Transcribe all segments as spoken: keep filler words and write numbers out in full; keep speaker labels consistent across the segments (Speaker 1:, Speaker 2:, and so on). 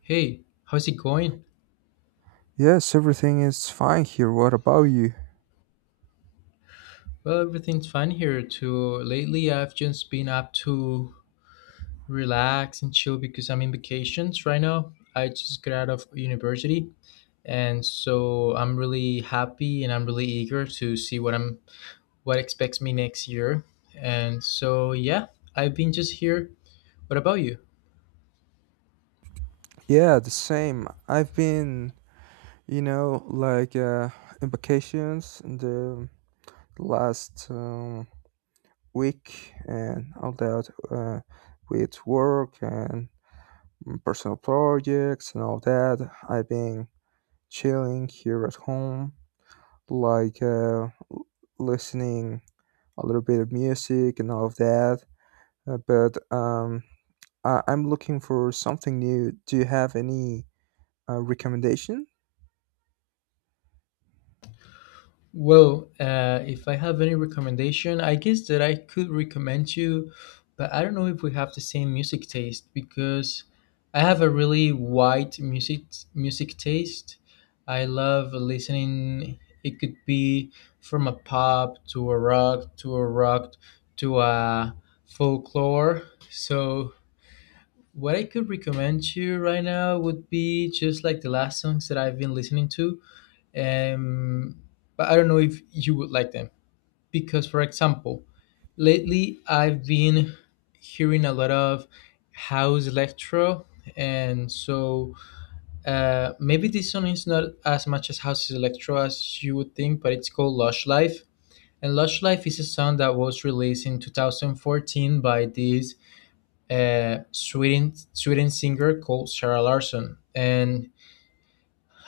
Speaker 1: Hey, how's it going?
Speaker 2: Yes, everything is fine here. What about you?
Speaker 1: Well, everything's fine here too. Lately, I've just been up to relax and chill because I'm in vacations right now. I just got out of university, and so I'm really happy and I'm really eager to see what I'm what expects me next year. And so yeah, I've been just here. What about you?
Speaker 2: Yeah, the same. I've been, you know, like uh, in vacations in the last um, week and all that uh, with work and personal projects and all that. I've been chilling here at home, like uh, l- listening a little bit of music and all of that. Uh, but um, I- I'm looking for something new. Do you have any? A recommendation?
Speaker 1: Well, uh, if I have any recommendation, I guess that I could recommend you, but I don't know if we have the same music taste because I have a really wide music music taste. I love listening. It could be from a pop to a rock to a rock to a folklore. So what I could recommend you right now would be just like the last songs that I've been listening to um, but I don't know if you would like them because, for example, lately I've been hearing a lot of house electro, and so uh, maybe this song is not as much as house electro as you would think, but it's called Lush Life. And Lush Life is a song that was released in two thousand fourteen by this uh, Sweden Sweden singer called Sarah Larson, and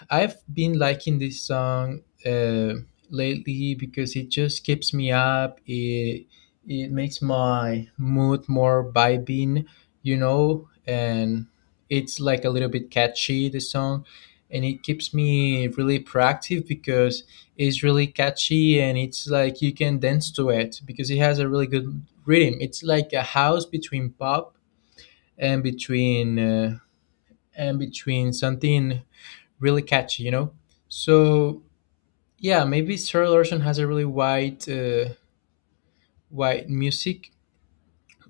Speaker 1: I've been liking this song uh, lately because it just keeps me up. It it makes my mood more vibing, you know, and it's like a little bit catchy the song, and it keeps me really proactive because it's really catchy and it's like you can dance to it because it has a really good rhythm. It's like a house between pop and between uh, and between something really catchy, you know. So yeah, maybe Sarah Larson has a really wide, uh, wide music,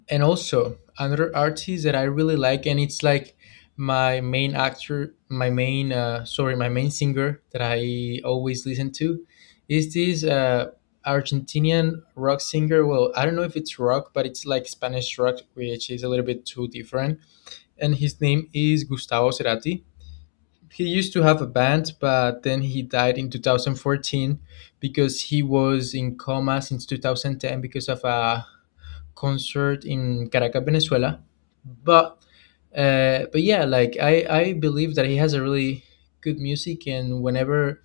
Speaker 1: and also another artist that I really like, and it's like my main actor, my main, uh, sorry, my main singer that I always listen to, is this uh, Argentinian rock singer. Well, I don't know if it's rock, but it's like Spanish rock, which is a little bit too different. And his name is Gustavo Cerati. He used to have a band, but then he died in two thousand fourteen because he was in coma since two thousand ten because of a concert in Caracas, Venezuela. But uh, but yeah, like I I believe that he has a really good music, and whenever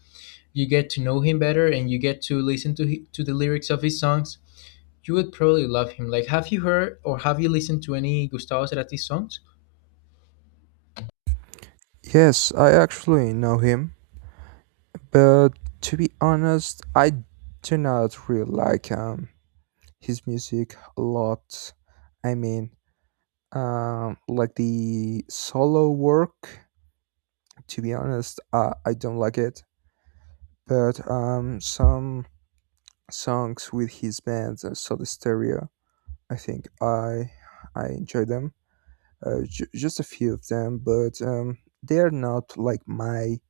Speaker 1: you get to know him better and you get to listen to hi- to the lyrics of his songs, you would probably love him. Like, have you heard or have you listened to any Gustavo Cerati songs?
Speaker 2: Yes, I actually know him, but to be honest, I do not really like um, his music a lot. I mean, um, like the solo work. To be honest, uh, I don't like it. But um, some songs with his band, uh, Soda Stereo, I think I I enjoy them. Uh, j- just a few of them, but um, they are not like my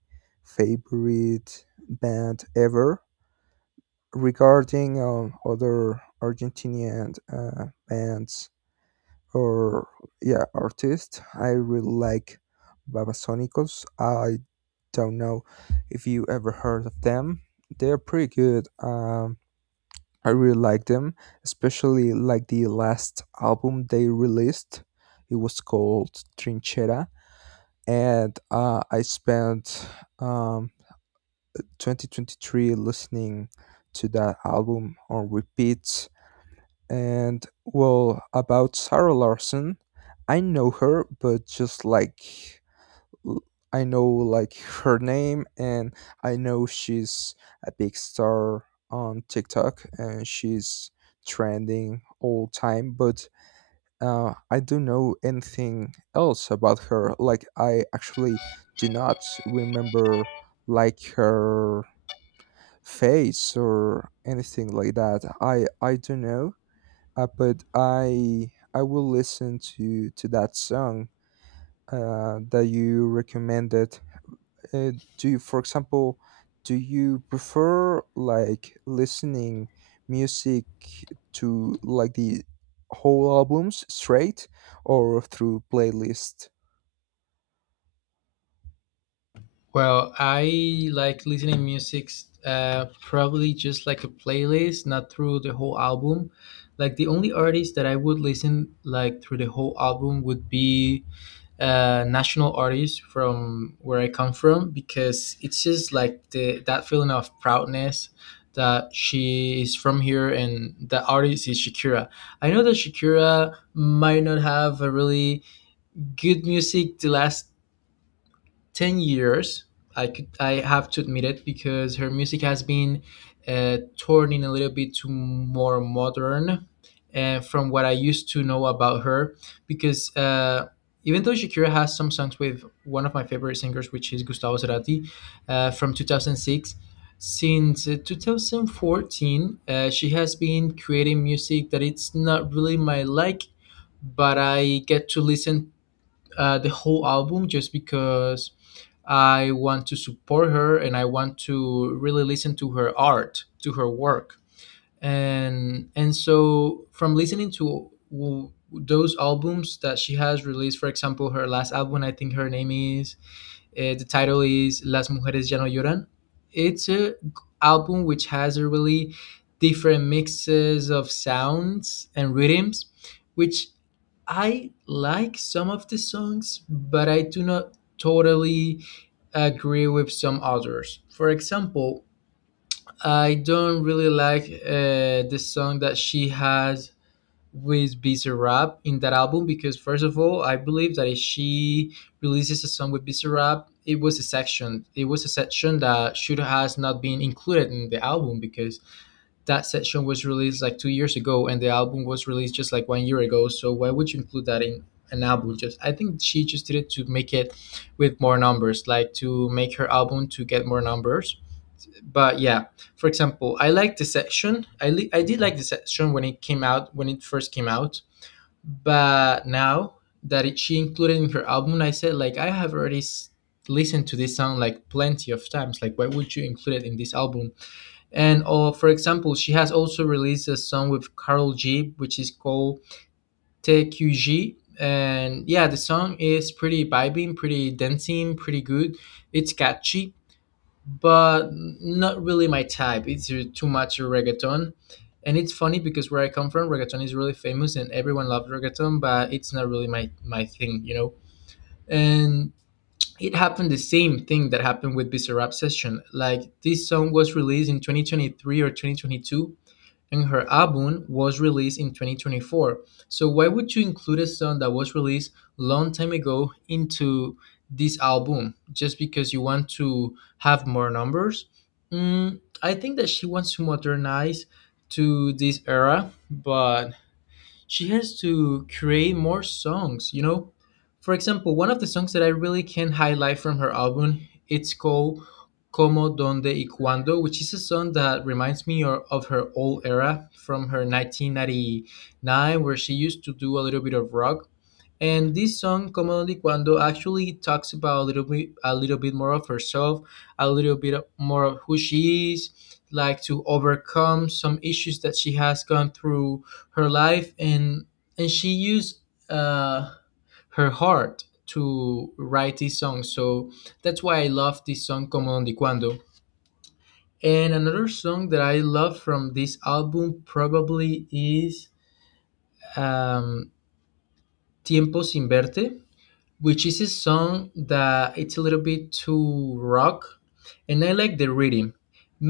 Speaker 2: favorite band ever. Regarding um, other Argentinian uh, bands or yeah artists, I really like Babasónicos. I don't know if you ever heard of them. They're pretty good. Um, I really like them, especially like the last album they released. It was called Trinchera and uh, I spent um, twenty twenty-three listening to that album on repeat. And well, about Sarah Larson, I know her, but just like l- I know like her name, and I know she's a big star on TikTok, and she's trending all time. But uh, I don't know anything else about her. Like I actually do not remember like her face or anything like that. I I don't know, uh, but I I will listen to to that song uh, that you recommended. Uh, do you, for example, do you prefer like listening music to like the whole albums straight or through playlist?
Speaker 1: Well, I like listening music uh, probably just like a playlist, not through the whole album. Like the only artist that I would listen like through the whole album would be uh, national artists from where I come from because it's just like the that feeling of proudness that she is from here and the artist is Shakira. I know that Shakira might not have a really good music the last ten years. I could i have to admit it because her music has been uh, turning a little bit to more modern, uh, from what I used to know about her because uh, even though shakira has some songs with one of my favorite singers, which is gustavo cerati, uh, from two thousand six. Since uh, twenty fourteen, uh, she has been creating music that it's not really my like, but I get to listen uh, the whole album just because I want to support her and I want to really listen to her art, to her work. And and so from listening to w- those albums that she has released, for example, her last album, I think her name is, uh, the title is Las Mujeres Ya No Lloran. It's a g- album which has a really different mixes of sounds and rhythms, which I like some of the songs, but I do not totally agree with some others. For example, I don't really like uh, the song that she has with Bizarre Rap in that album because, first of all, I believe that if she releases a song with Bizarre Rap, it was a section. It was a section that should has not been included in the album because that section was released like two years ago and the album was released just like one year ago. So why would you include that in an album? Just I think she just did it to make it with more numbers, like to make her album to get more numbers. But yeah, for example, I like the section. I, li- I did like the section when it came out, when it first came out, but now that it, she included in her album. I said like I have already s- listened to this song like plenty of times. Like why would you include it in this album? And uh, for example, she has also released a song with Carol G, which is called T Q G. And yeah, the song is pretty vibing, pretty dancing, pretty good. It's catchy, but not really my type. It's uh, too much reggaeton. And it's funny because where I come from, reggaeton is really famous and everyone loves reggaeton, but it's not really my, my thing, you know? And it happened the same thing that happened with Bizarrap Session. Like this song was released in twenty twenty-three or twenty twenty-two and her album was released in twenty twenty-four. So why would you include a song that was released long time ago into this album just because you want to have more numbers? Mm, I think that she wants to modernize to this era, but she has to create more songs, you know. For example, one of the songs that I really can highlight from her album, it's called como donde y cuando, which is a song that reminds me or- of her old era from her nineteen ninety-nine, where she used to do a little bit of rock. And this song, Commonly Cuando, actually talks about a little bit, a little bit more of herself, a little bit of- more of who she is, like to overcome some issues that she has gone through her life, and and she used uh, her heart to write this song. So that's why I love this song, Commonly Cuando. And another song that I love from this album probably is um, Tiempo Sin Verte, which is a song that it's a little bit too rock, and I like the rhythm,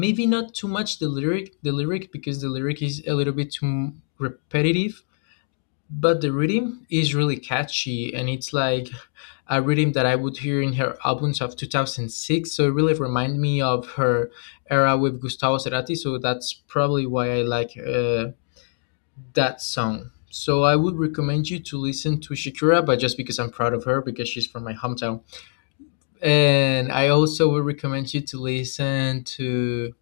Speaker 1: maybe not too much the lyric the lyric because the lyric is a little bit too repetitive, but the rhythm is really catchy and it's like a rhythm that I would hear in her albums of two thousand six. So it really reminded me of her era with gustavo cerati. So that's probably why I like uh, that song. So I would recommend you to listen to shakira, but just because I'm proud of her because she's from my hometown. And I also would recommend you to listen to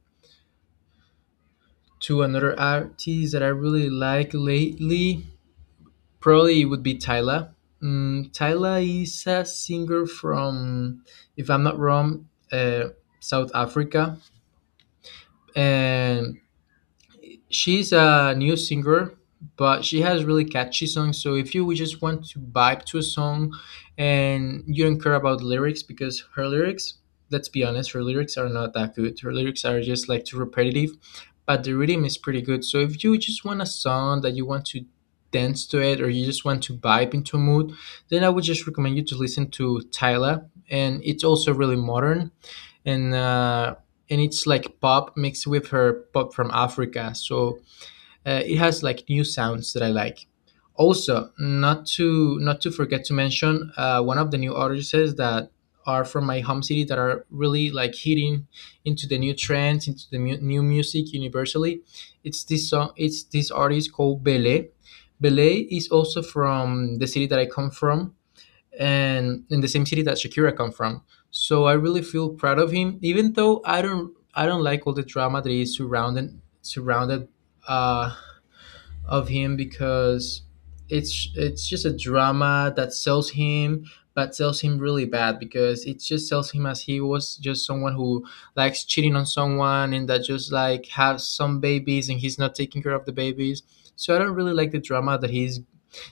Speaker 1: to another artist that I really like lately. Probably it would be Tyla. Mm, Tyla is a singer from, if I'm not wrong, uh, South Africa, and she's a new singer, but she has really catchy songs. So if you just want to vibe to a song and you don't care about lyrics, because her lyrics, let's be honest, her lyrics are not that good. Her lyrics are just like too repetitive, but the rhythm is pretty good. So if you just want a song that you want to dance to it, or you just want to vibe into a mood, then I would just recommend you to listen to Tyla. And it's also really modern, and uh and it's like pop mixed with her pop from Africa. So uh, it has like new sounds that I like. Also, not to not to forget to mention uh, one of the new artists that are from my home city that are really like hitting into the new trends, into the mu- new music universally. It's this song. It's this artist called Belé. Belé is also from the city that I come from, and in the same city that Shakira come from. So I really feel proud of him, even though I don't I don't like all the drama that is surrounded surrounded uh, of him because it's it's just a drama that sells him, but sells him really bad because it just sells him as he was just someone who likes cheating on someone and that just like has some babies and he's not taking care of the babies. So I don't really like the drama that he's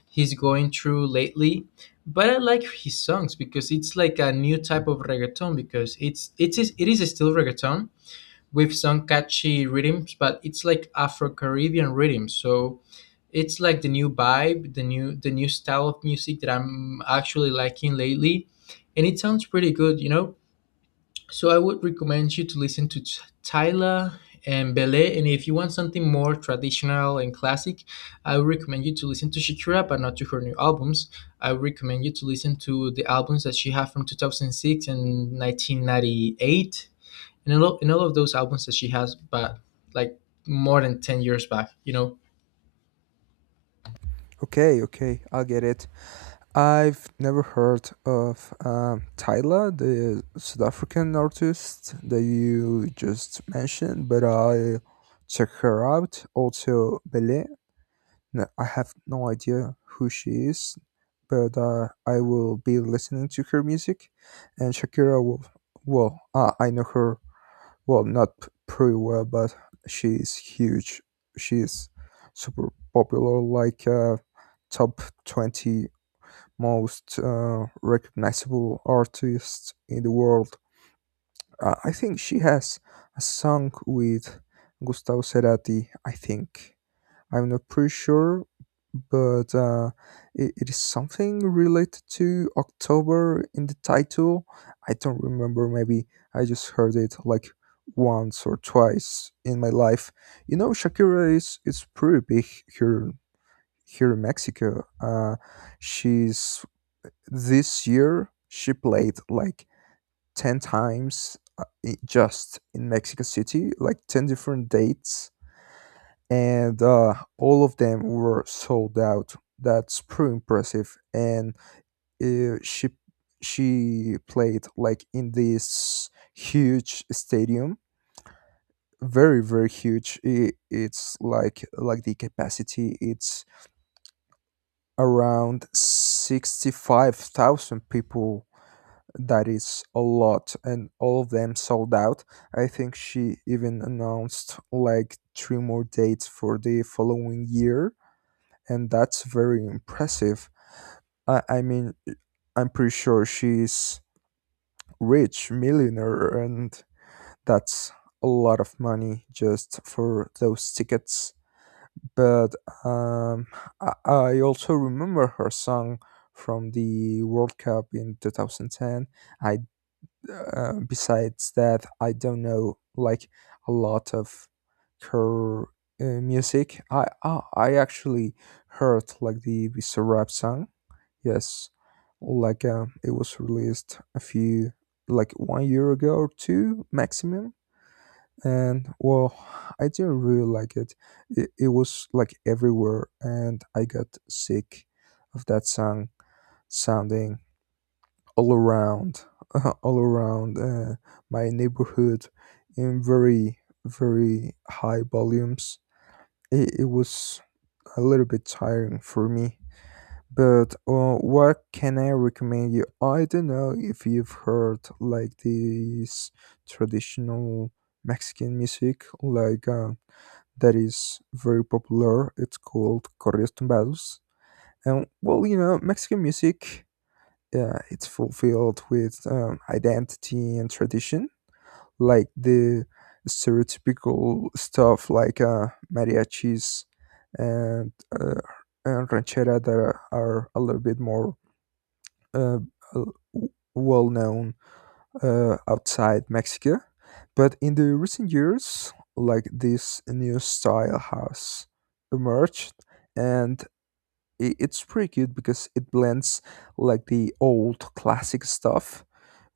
Speaker 1: he's going through lately. But I like his songs because it's like a new type of reggaeton because it's it's it is still reggaeton with some catchy rhythms, but it's like Afro Caribbean rhythms. So it's like the new vibe, the new the new style of music that I'm actually liking lately, and it sounds pretty good, you know. So I would recommend you to listen to Ch- Tyla and Bele, and if you want something more traditional and classic, I would recommend you to listen to Shakira, but not to her new albums. I would recommend you to listen to the albums that she had from two thousand six and nineteen ninety-eight, in all, in all of those albums that she has, but like more than ten years back, you know?
Speaker 2: Okay, okay, I'll get it. I've never heard of um, Tyla, the South African artist that you just mentioned, but I'll check her out. Also, Bele, no, I have no idea who she is, but uh, I will be listening to her music. And Shakira, will, well, uh, I know her, well, not p- pretty well, but she is huge. She is super popular, like uh, top twenty most uh, recognizable artists in the world. Uh, I think she has a song with Gustavo Cerati, I think. I'm not pretty sure, but uh, it, it is something related to October in the title. I don't remember, maybe I just heard it like once or twice in my life. You know, Shakira is, is pretty big here, here in Mexico. Uh, she's this year, she played like ten times uh, i- just in Mexico City, like ten different dates and uh, all of them were sold out. That's pretty impressive. And uh, she she played like in this huge stadium, very very huge. I it's like like the capacity. It's around sixty five thousand people. That is a lot, and all of them sold out. I think she even announced like three more dates for the following year and that's very impressive. I, I mean, I'm pretty sure she's rich, millionaire, and that's a lot of money just for those tickets. But um, I, I also remember her song from the World Cup in twenty ten. I uh, besides that, I don't know like a lot of her uh, music. I, I I actually heard like the Visa rap song, yes, like uh, it was released a few, like one year ago or two maximum. And well, I didn't really like it. It, it was like everywhere, and I got sick of that song sounding all around, all around uh, my neighborhood in very, very high volumes. It, it was a little bit tiring for me. But uh, what can I recommend you? I don't know if you've heard like this traditional Mexican music, like uh, that is very popular. It's called corridos tumbados, and well, you know, Mexican music, uh, it's fulfilled with um, identity and tradition, like the stereotypical stuff like uh, mariachis and uh, and ranchera that are, are a little bit more uh, well known uh, outside Mexico, but in the recent years, like this new style has emerged, and i- it's pretty cute because it blends like the old classic stuff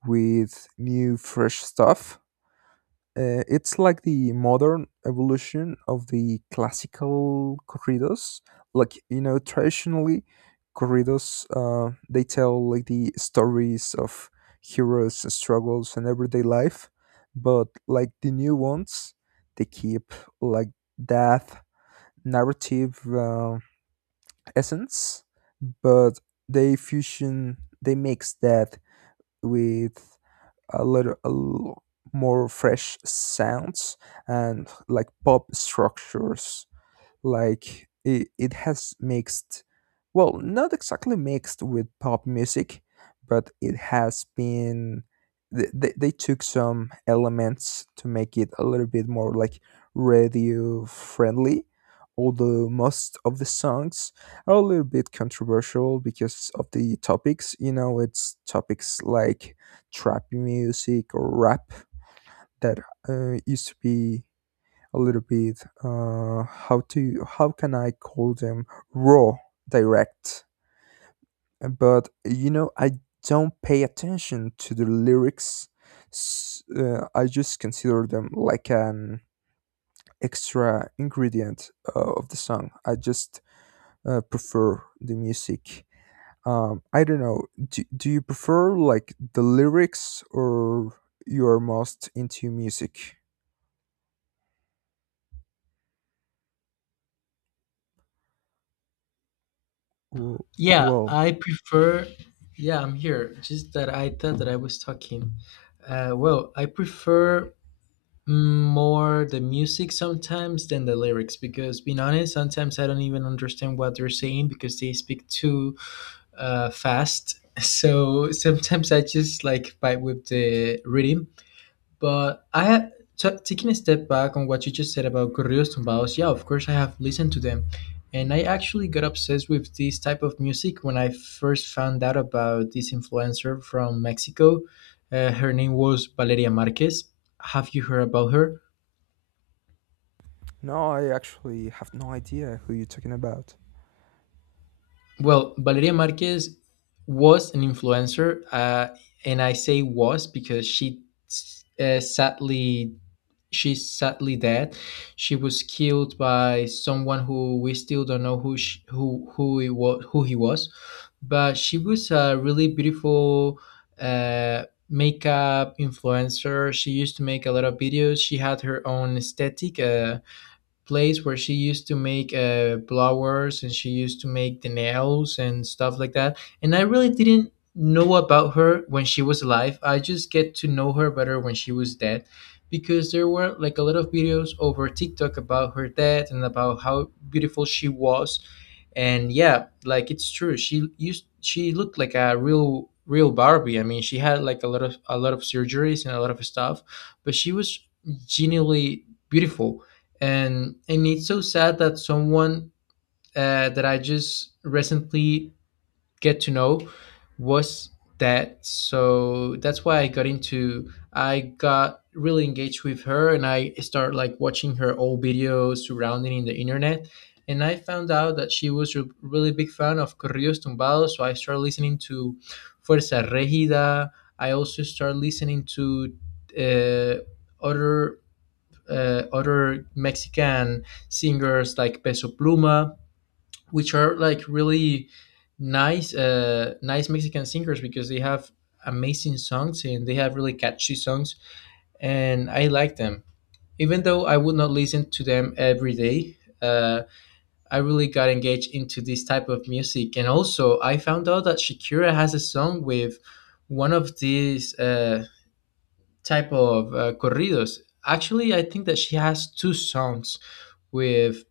Speaker 2: with new fresh stuff. Uh, it's like the modern evolution of the classical corridos. Like you know, traditionally, corridos uh, they tell like the stories of heroes, struggles, and everyday life. But like the new ones, they keep like that narrative uh, essence, but they fusion, they mix that with a little, a l- more fresh sounds and like pop structures like it, it has mixed, well, not exactly mixed with pop music, but it has been. th- They, they took some elements to make it a little bit more like radio friendly, although most of the songs are a little bit controversial because of the topics. You know, it's topics like trap music or rap that uh, used to be a little bit. Uh, how to how can I call them? Raw, direct? Uh, But you know, I don't pay attention to the lyrics. S- uh, I just consider them like an extra ingredient uh, of the song. I just uh, prefer the music. Um, I don't know. Do, do you prefer like the lyrics or you are most into music? Well,
Speaker 1: Yeah,
Speaker 2: well,
Speaker 1: I prefer. Yeah, I'm here. Just that I thought that I was talking. Uh, well, I prefer mm, more the music sometimes than the lyrics because, being honest, sometimes I don't even understand what they're saying because they speak too uh, fast. So sometimes I just like fight with the rhythm. But I had t- taking a step back on what you just said about corridos tumbados. Yeah, of course I have listened to them, and I actually got obsessed with this type of music when I first found out about this influencer from Mexico. Uh, her name was Valeria Marquez. Have you heard about her?
Speaker 2: no, I actually have no idea who you're talking about.
Speaker 1: Well, Valeria Marquez was an influencer, uh, and I say was because she uh, sadly she's sadly dead. She was killed by someone who we still don't know who she, who who he was, who he was, but she was a really beautiful uh, makeup influencer. She used to make a lot of videos. She had her own aesthetic. Uh, place where she used to make uh, blowers, and she used to make the nails and stuff like that. And I really didn't know about her when she was alive. I just get to know her better when she was dead because there were like a lot of videos over TikTok about her death and about how beautiful she was. And yeah, like it's true. She used she looked like a real real Barbie. I mean, she had like a lot of a lot of surgeries and a lot of stuff, but she was genuinely beautiful, and and it's so sad that someone uh, that I just recently get to know was dead. So that's why I got into. I got really engaged with her, and I started like watching her old videos surrounding in the internet. And I found out that she was a really big fan of corridos tumbados, so I started listening to Fuerza Regida. I also started listening to uh, other uh, other Mexican singers like Peso Pluma, which are like really nice, uh, nice Mexican singers because they have amazing songs and they have really catchy songs, and I like them. Even though I would not listen to them every day, uh, I really got engaged into this type of music, and also I found out that Shakira has a song with one of these uh, type of uh, corridos. Actually, I think that she has two songs with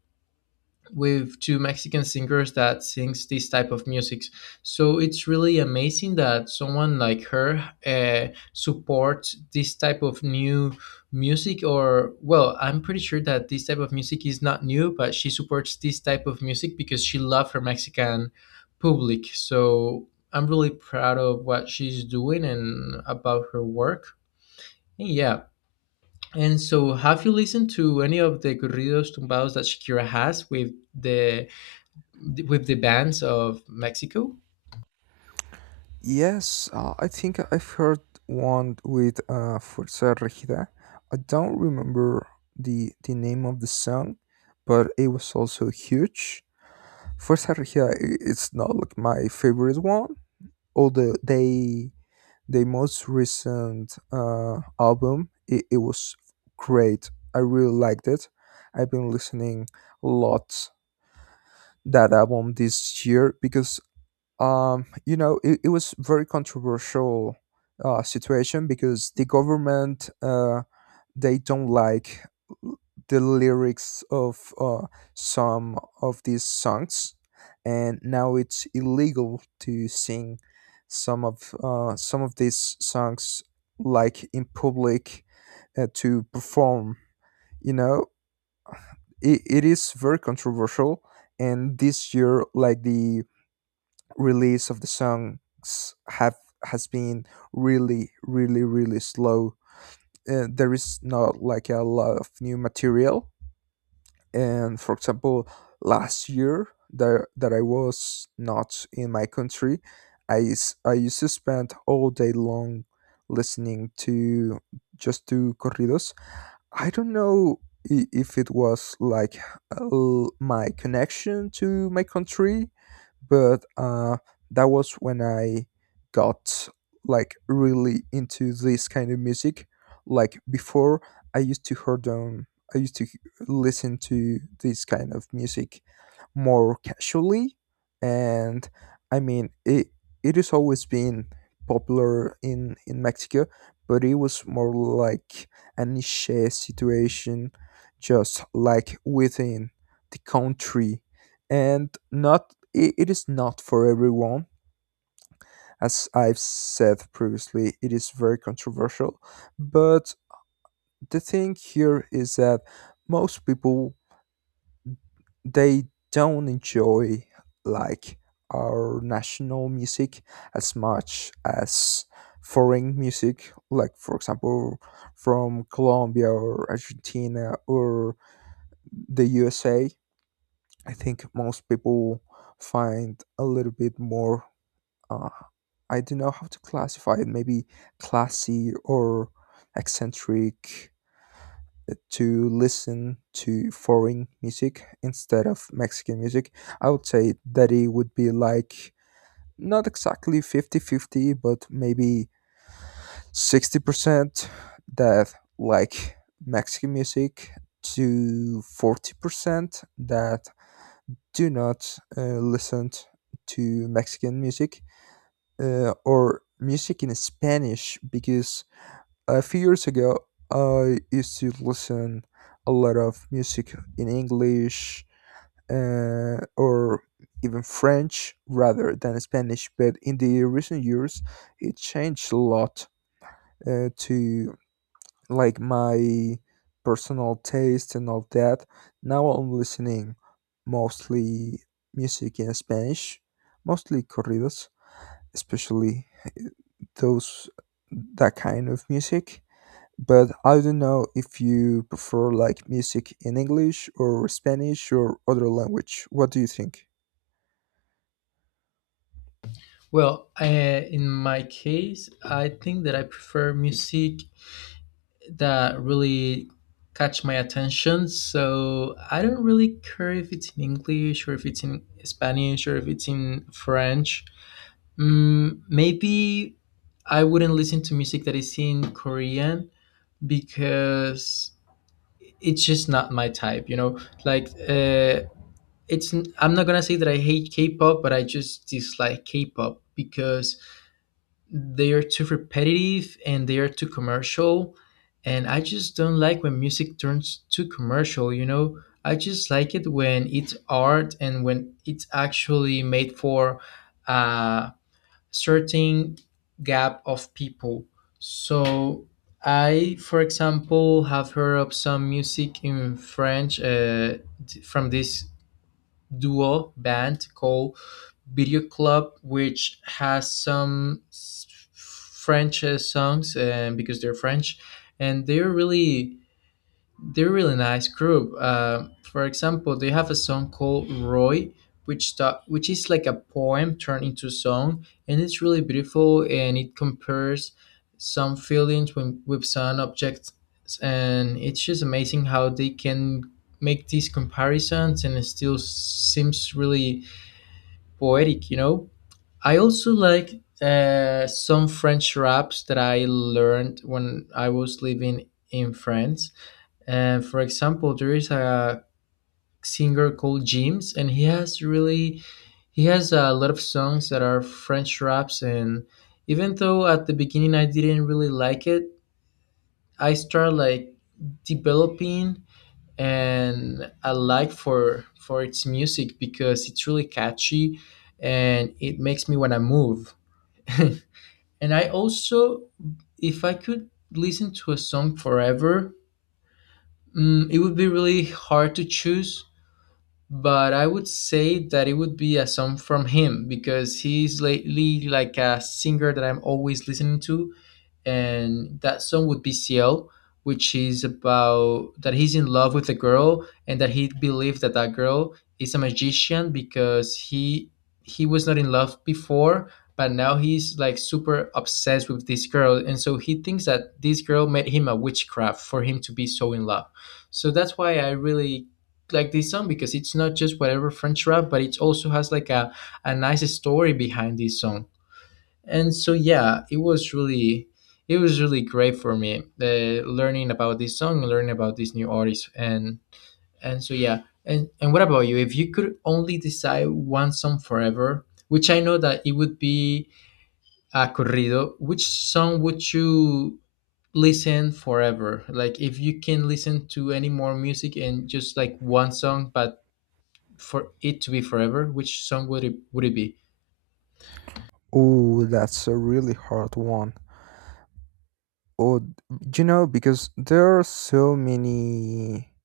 Speaker 1: with two Mexican singers that sings this type of music. So it's really amazing that someone like her uh, supports this type of new music. Or well, I'm pretty sure that this type of music is not new, but she supports this type of music because she loves her Mexican public. So I'm really proud of what she's doing and about her work. And yeah, and so, have you listened to any of the corridos tumbados that Shakira has with the with the bands of Mexico?
Speaker 2: Yes, uh, I think I've heard one with uh, Fuerza Regida. I don't remember the the name of the song, but it was also huge. Fuerza Regida, i- it's not like my favorite one. Although they the most recent uh, album, it, it was great. I really liked it. I've been listening a lot that album this year because um, you know, it, it was very controversial uh, situation because the government uh, they don't like the lyrics of uh, some of these songs, and now it's illegal to sing some of uh, some of these songs like in public uh, to perform. You know, it, it is very controversial, and this year, like the release of the songs have has been really really really slow. Uh, there is not like a lot of new material and for example last year that, that I was not in my country. I, s- I used to spend all day long listening to just to corridos. I don't know i- if it was like uh, my connection to my country, but uh, that was when I got like really into this kind of music. Like before, I used to heard um, I used to h- listen to this kind of music more casually, and I mean it. It has always been popular in in Mexico, but it was more like any share situation just like within the country and not it, it is not for everyone as I've said previously. It is very controversial but the thing here is that most people they don't enjoy like our national music as much as foreign music like for example from Colombia or Argentina or the U S A. I think most people find a little bit more. Uh, I don't know how to classify it. Maybe classy or eccentric uh, to listen to foreign music instead of Mexican music. I would say that it would be like not exactly fifty-fifty, but maybe sixty percent that like Mexican music to forty percent that do not uh, listen to Mexican music uh, or music in Spanish because a few years ago I used to listen a lot of music in English uh, or even French rather than Spanish. But in the recent years, it changed a lot uh, to like my personal taste and all that. Now I'm listening mostly music in Spanish, mostly corridos, especially those that kind of music. But I don't know if you prefer like music in English or Spanish or other language. What do you think?
Speaker 1: Well, uh, in my case, I think that I prefer music that really catch my attention. So I don't really care if it's in English or if it's in Spanish or if it's in French. Mm, maybe I wouldn't listen to music that is in Korean because it's just not my type, you know, like uh it's I I'm not gonna say that I hate K-pop, but I just dislike K-pop because they are too repetitive and they are too commercial, and I just don't like when music turns too commercial, you know. I just like it when it's art and when it's actually made for uh certain gap of people. So I, for example, have heard of some music in French uh, d- from this duo band called Video Club, which has some s- French uh, songs uh, because they're French, and they're really they're a really nice group. Uh, for example, they have a song called Roy, which ta- which is like a poem turned into song, and it's really beautiful. And it compares some feelings with, with some objects, and it's just amazing how they can make these comparisons, and it still seems really poetic. You know, I also like uh, some French raps that I learned when I was living in France, and for example, there is a singer called James, and he has really he has a lot of songs that are French raps. And even though at the beginning I didn't really like it, I started like developing, and I like for for its music because it's really catchy and it makes me want to move. And I also, if I could listen to a song forever, mm, it would be really hard to choose, but I would say that it would be a song from him because he's lately like a singer that I'm always listening to, and that song would be Ciel, which is about that he's in love with a girl and that he believes that that girl is a magician because he he was not in love before, but now he's like super obsessed with this girl, and so he thinks that this girl made him a witchcraft for him to be so in love. So that's why I really like this song because it's not just whatever French rap, but it also has like a, a nice story behind this song. And so yeah, it was really it was really great for me uh, learning about this song, learning about this new artist. And and so yeah, and and what about you? If you could only decide one song forever, which I know that it would be a corrido, which song would you listen forever? Like if you can listen to any more music and just like one song, but for it to be forever, which song would it would it be?
Speaker 2: Oh, that's a really hard one. Oh, d- you know, because there are so many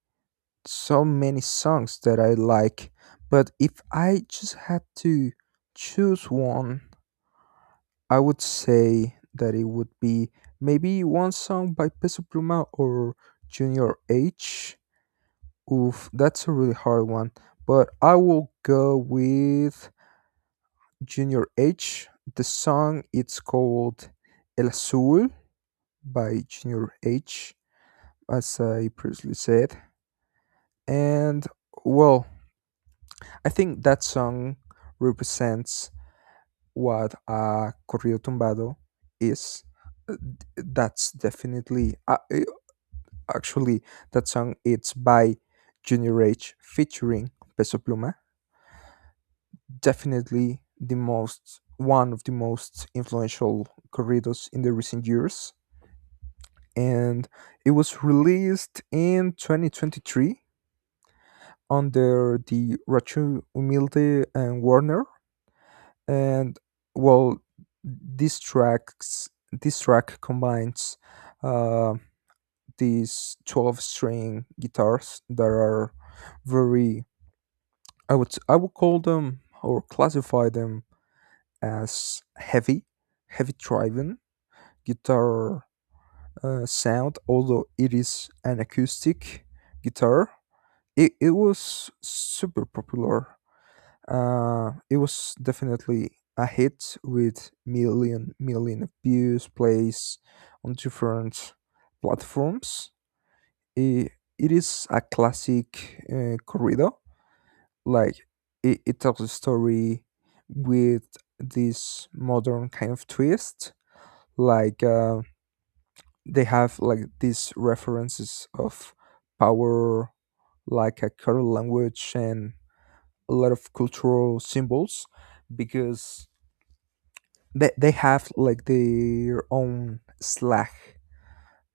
Speaker 2: so many songs that I like, but if I just had to choose one, I would say that it would be maybe one song by Peso Pluma or Junior H. Oof, that's a really hard one, but I will go with Junior H. The song it's called El Azul by Junior H, as I previously said, and well I think that song represents what a corrido tumbado is. Uh, d- That's definitely uh, uh, actually that song. It's by Junior H featuring Peso Pluma. Definitely the most one of the most influential corridos in the recent years, and it was released in twenty twenty-three under the Rachu Humilde and Warner. And well this tracks this track combines uh, these twelve string guitars that are very. I would i would call them or classify them as heavy heavy driving guitar uh, sound although it is an acoustic guitar. it, it was super popular. Uh, it was definitely a hit with million million views, plays on different platforms. It, it is a classic uh, corrido. Like it, it tells a story with this modern kind of twist. Like uh, they have like these references of power, like a current language and a lot of cultural symbols because they they have like their own slang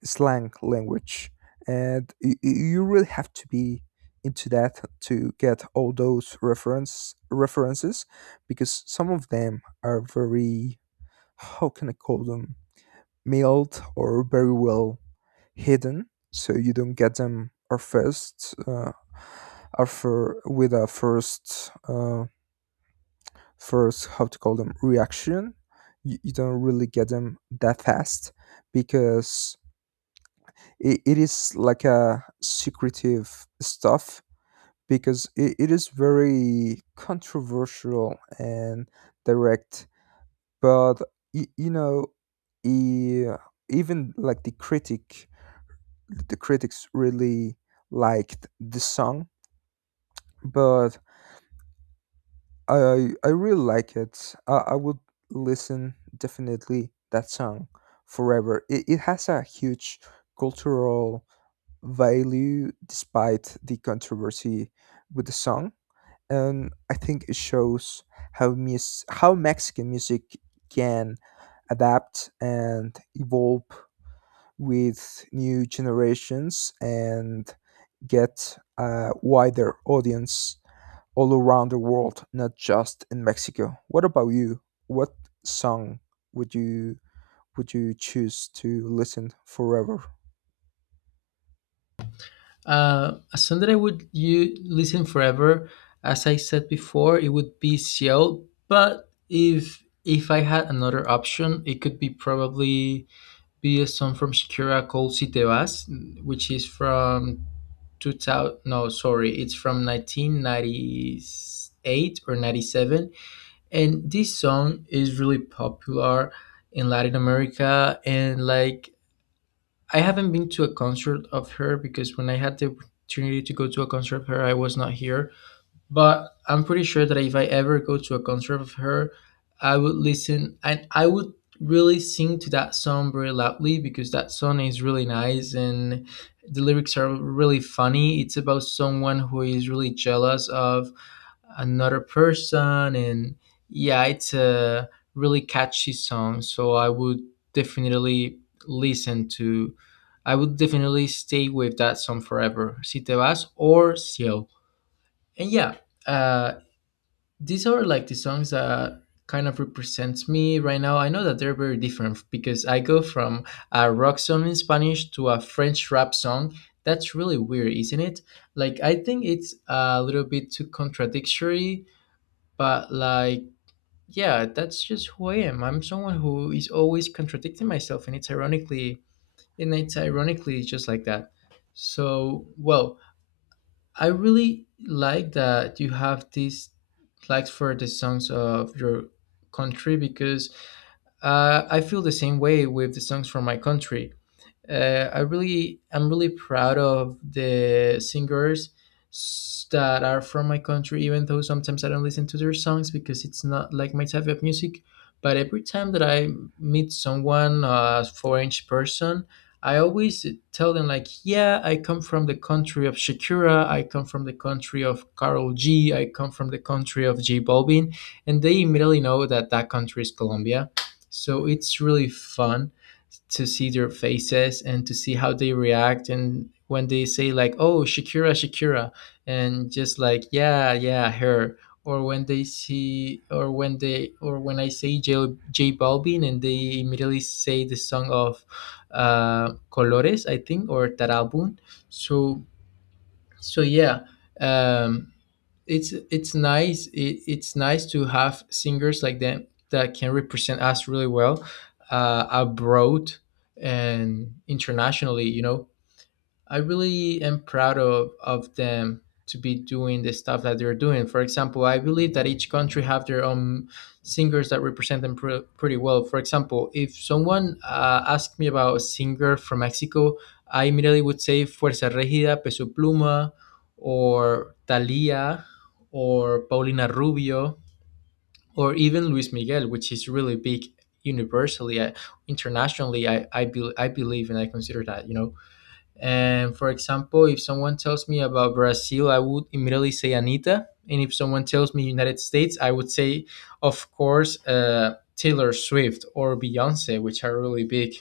Speaker 2: slang language, and you, you really have to be into that to get all those reference references, because some of them are very. How can I call them? Mild or very well hidden, so you don't get them or first uh, or for with a first. Uh, first how to call them reaction. You, you don't really get them that fast because it, it is like a secretive stuff because it, it is very controversial and direct. But you, you know e- even like the critic the critics really liked the song but I I really like it. I, I would listen definitely that song forever. It, it has a huge cultural value despite the controversy with the song, and I think it shows how mus- how Mexican music can adapt and evolve with new generations and get a wider audience all around the world, not just in Mexico. What about you? What song would you would you choose to listen forever?
Speaker 1: Uh, a song that I would you listen forever, as I said before, it would be Ciel. But if if I had another option, it could be probably be a song from Shakira called Si Te Vas, which is from two thousand, no sorry, it's from nineteen ninety-eight or ninety-seven. And this song is really popular in Latin America. And like, I haven't been to a concert of her because when I had the opportunity to go to a concert of her, I was not here. But I'm pretty sure that if I ever go to a concert of her, I would listen, and I would really sing to that song very loudly because that song is really nice and the lyrics are really funny. It's about someone who is really jealous of another person, and yeah, it's a really catchy song. So I would definitely listen to I would definitely stay with that song forever, Si Te Vas or Ciel. And yeah, uh these are like the songs that kind of represents me right now. I know that they're very different because I go from a rock song in Spanish to a French rap song. That's really weird, isn't it? Like I think it's a little bit too contradictory, but like, yeah, that's just who I am. I'm someone who is always contradicting myself, and it's ironically, and it's ironically just like that. So, well, I really like that you have these likes for the songs of your country because uh, I feel the same way with the songs from my country. uh, I really I'm really proud of the singers s- that are from my country, even though sometimes I don't listen to their songs because it's not like my type of music. But every time that I meet someone, a foreign person, I always tell them like, yeah, I come from the country of Shakira, I come from the country of Carol G, I come from the country of J Balvin, and they immediately know that that country is Colombia. So it's really fun to see their faces and to see how they react, and when they say like, oh, Shakira, Shakira, and just like, yeah, yeah, her. Or when they see or when they or when I say j, J Balvin, and they immediately say the song of uh Colores, I think, or that album. So so yeah, um it's it's nice it, it's nice to have singers like them that can represent us really well uh, abroad and internationally, you know. I really am proud of, of them to be doing the stuff that they're doing. For example, I believe that each country have their own singers that represent them pre- pretty well. For example, if someone uh, asked me about a singer from Mexico, I immediately would say Fuerza Regida, Peso Pluma, or Thalia, or Paulina Rubio, or even Luis Miguel, which is really big universally, I, internationally. I, I, be- I believe and I consider that, you know. And for example, if someone tells me about Brazil, I would immediately say Anita. And if someone tells me United States, I would say, of course, uh, Taylor Swift or Beyonce, which are really big.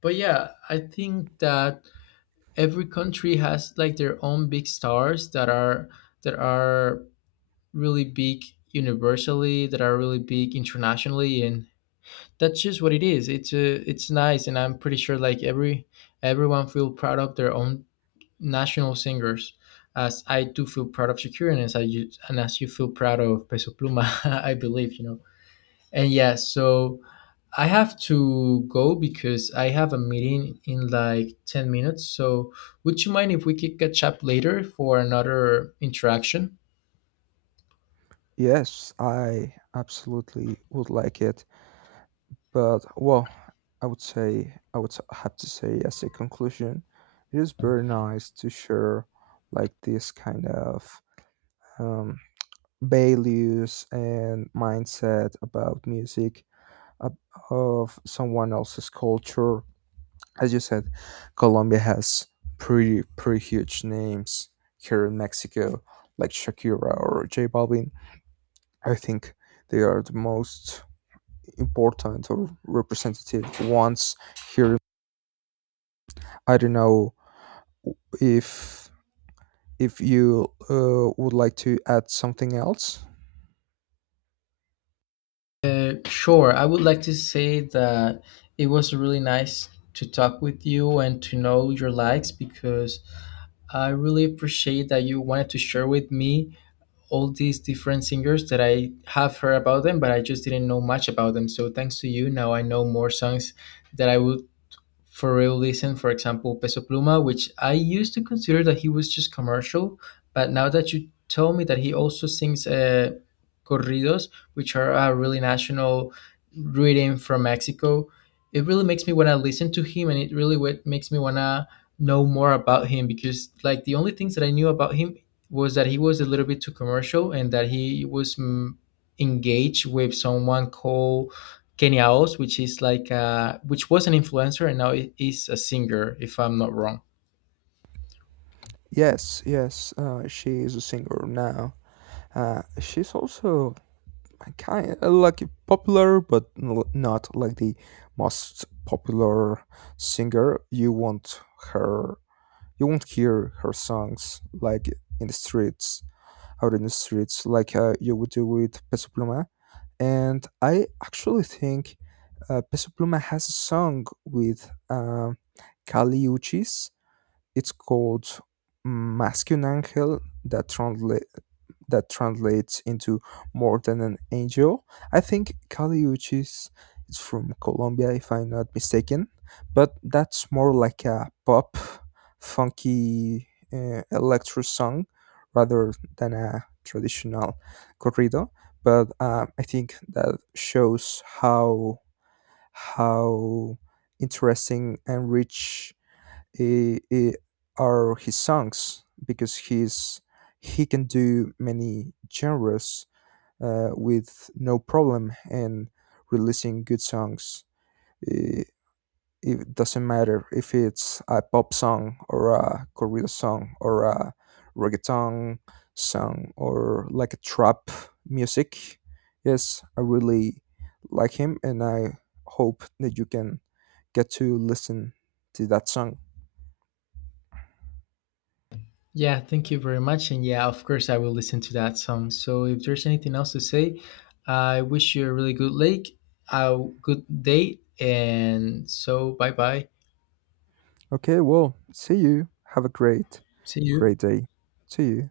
Speaker 1: But yeah, I think that every country has like their own big stars that are that are really big universally, that are really big internationally, and that's just what it is. It's uh, it's nice, and I'm pretty sure like every everyone feel proud of their own national singers, as I do feel proud of Shakira, and as I you- and as you feel proud of Peso Pluma, I believe, you know. And yeah, so I have to go because I have a meeting in like ten minutes. So would you mind if we could catch up later for another interaction?
Speaker 2: Yes, I absolutely would like it. But well, I would say I would s- have to say as a conclusion, it is very nice to share like this kind of um, values and mindset about music of, of someone else's culture. As you said, Colombia has pretty pretty huge names here in Mexico, like Shakira or J Balvin. I think they are the most important or representative ones here. I don't know if if you uh, would like to add something else.
Speaker 1: Uh, sure. I would like to say that it was really nice to talk with you and to know your likes because I really appreciate that you wanted to share with me all these different singers that I have heard about them, but I just didn't know much about them. So thanks to you, now I know more songs that I would for real listen, for example, Peso Pluma, which I used to consider that he was just commercial. But now that you told me that he also sings uh, corridos, which are a really national rhythm from Mexico, it really makes me want to listen to him, and it really what makes me want to know more about him, because like, the only things that I knew about him was that he was a little bit too commercial, and that he was mm, engaged with someone called Kenya Oz, which is like uh, which was an influencer, and now i- is a singer, if I'm not wrong.
Speaker 2: Yes, yes, uh, she is a singer now. Uh, she's also kind of like popular, but n- not like the most popular singer. You won't her, you won't hear her songs like in the streets, out in the streets, like uh, you would do with Peso Pluma. And I actually think uh, Peso Pluma has a song with uh, Kali Uchis. It's called Masculine Angel that, transla- that translates into more than an angel. I think Caliuchis is from Colombia, if I'm not mistaken, but that's more like a pop, funky uh, electro song rather than a traditional corrido. But uh, I think that shows how how interesting and rich i- i- are his songs because he's he can do many genres uh, with no problem and releasing good songs. I- It doesn't matter if it's a pop song or a corrido song or a reggaeton song or like a trap music. Yes, I really like him and I hope that you can get to listen to that song.
Speaker 1: Yeah, thank you very much, and yeah, of course I will listen to that song. So if there's anything else to say, I wish you a really good lake, a good day, and so bye bye.
Speaker 2: Okay, well, see you. Have a great,
Speaker 1: See you.
Speaker 2: great day. See you.